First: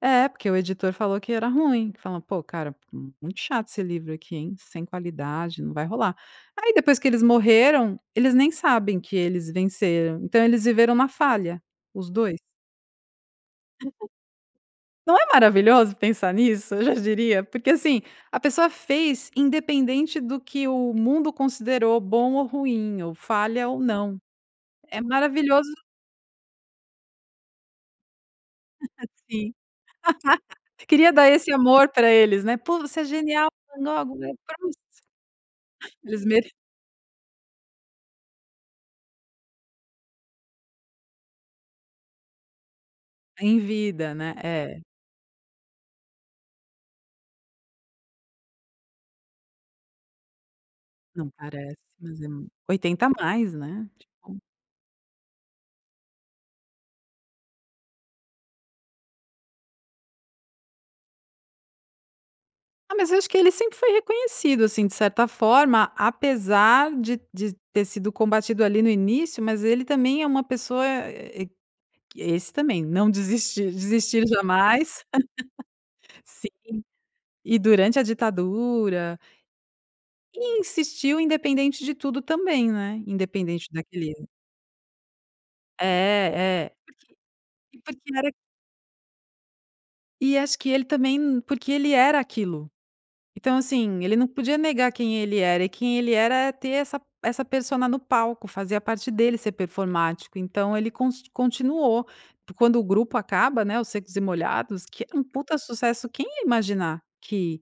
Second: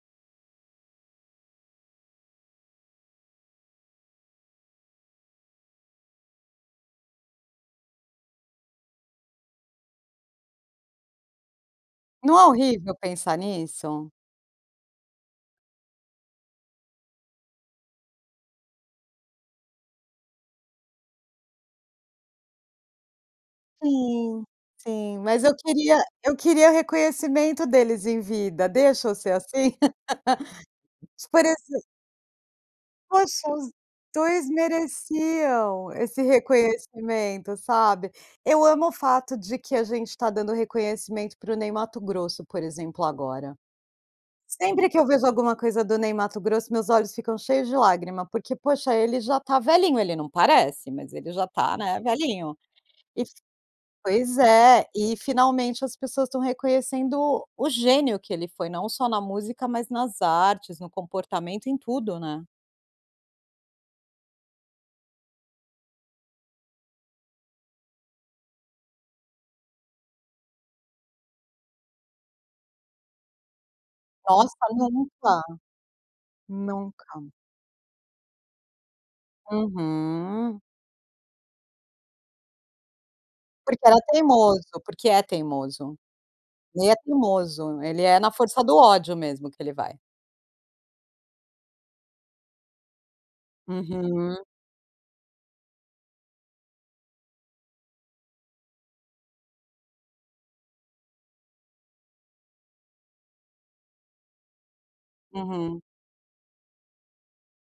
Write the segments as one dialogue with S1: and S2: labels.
S1: É, porque o editor falou que era ruim. Fala: "Pô, cara, muito chato esse livro aqui, hein, sem qualidade, não vai rolar". Aí depois que eles morreram, eles nem sabem que eles venceram, então eles viveram na falha, os 2.
S2: Não é horrível pensar nisso?
S1: Não é maravilhoso pensar nisso, eu já diria. Porque, assim, a pessoa fez independente do que o mundo considerou bom ou ruim, ou falha ou não.
S2: Sim,
S1: É
S2: sim, mas eu
S1: maravilhoso
S2: queria eu queria reconhecimento deles em vida. Deixa eu ser
S1: Sim.
S2: assim?
S1: Queria dar
S2: Por
S1: esse
S2: exem
S1: amor pra eles, né. "Pô, você é genial"
S2: Poxa, os 2
S1: [unintelligible]
S2: mereciam esse
S1: Eles mere
S2: reconhecimento, sabe. Eu amo o fato de que a gente tá dando reconhecimento para o Ney Matogrosso, por exemplo agora.
S1: Em vida, né, é.
S2: Sempre que eu vejo alguma coisa do Ney Matogrosso meus olhos ficam cheios de lágrima, porque, poxa, ele já tá velhinho, ele não parece, mas
S1: Não
S2: ele já tá,
S1: parece,
S2: né,
S1: mas é
S2: velhinho.
S1: 80
S2: E
S1: mais, né,
S2: pois
S1: tipo
S2: é, e finalmente as pessoas estão reconhecendo o gênio que ele foi não só na música, mas nas artes, no comportamento, em tudo, né.
S1: Ah, mas eu acho que ele sempre foi reconhecido, assim, de certa forma apesar de de ter sido combatido ali no início, mas ele também é uma pessoa e esse também "Não desistir, desistir
S2: Nossa.
S1: jamais".
S2: Nunca.
S1: Sim,
S2: Nunca.
S1: e durante a ditadura E
S2: Uhum.
S1: insistiu independente de tudo também, né. Independente
S2: Porque era
S1: daquele
S2: teimoso, porque é
S1: É,
S2: teimoso.
S1: é
S2: Ele é
S1: porque e
S2: teimoso, ele
S1: porque
S2: é na
S1: era
S2: força do ódio mesmo que ele vai.
S1: E acho que ele também n porque ele era aquilo. Então, assim, ele não
S2: Uhum.
S1: podia negar quem ele era, e quem ele era é ter essa essa persona no palco, fazia parte dele ser performático. Então ele const continuou porque quando o grupo acaba né, os Secos e Molhados, que é um puta
S2: Uhum.
S1: sucesso, quem ia imaginar que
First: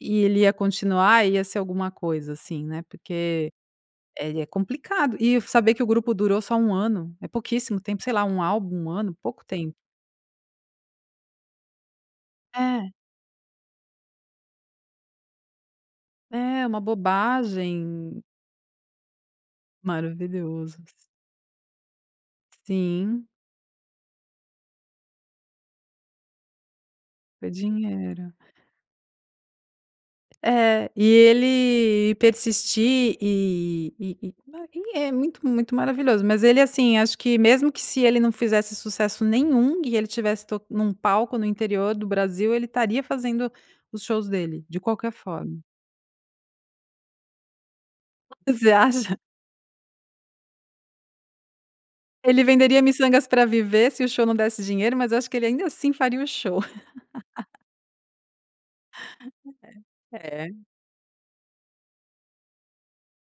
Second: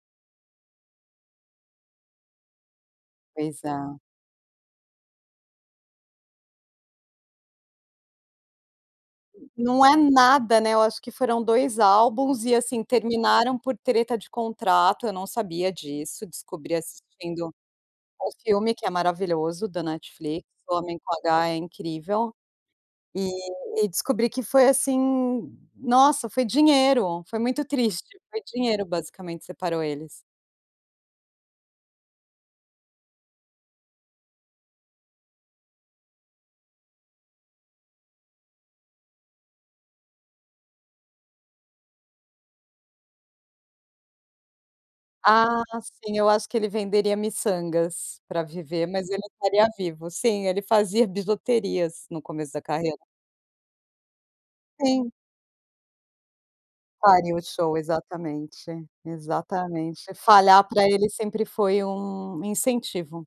S1: ia ele ia continuar, ia ser alguma coisa assim, né. Porque
S2: Pois é.
S1: ele é complicado e saber que o grupo durou só 1 ano, é pouquíssimo tempo, sei lá, 1 álbum, 1 ano, pouco tempo.
S2: Não é nada, né, eu acho que foram 2 álbuns e, assim,
S1: É.
S2: terminaram por treta de contrato. Eu não sabia disso,
S1: É,
S2: descobri
S1: uma
S2: assistindo
S1: bobagem.
S2: um filme que é maravilhoso da Netflix, O
S1: Maravilhoso.
S2: Homem com H, é incrível.
S1: Sim.
S2: E e descobri que foi assim, nossa, foi dinheiro, foi
S1: Foi
S2: muito triste,
S1: dinheiro.
S2: foi dinheiro basicamente separou eles.
S1: É e ele persistir e e e, ah, ele é muito, muito maravilhoso, mas ele, assim, acho que mesmo que se ele não fizesse sucesso nenhum e ele tivesse to num palco no interior do Brasil ele estaria fazendo os shows dele de qualquer forma.
S2: Ah, sim. Eu acho que ele venderia miçangas pra
S1: Você
S2: viver, mas
S1: acha?
S2: ele estaria vivo sim, ele fazia bijuterias no
S1: Ele
S2: começo da
S1: venderia
S2: carreira.
S1: miçangas pra viver se o show não desse dinheiro,
S2: Sim.
S1: mas acho que ele ainda assim faria o show.
S2: Faria o show. Exatamente, exatamente.
S1: É,
S2: Falhar
S1: é.
S2: pra ele sempre foi um incentivo.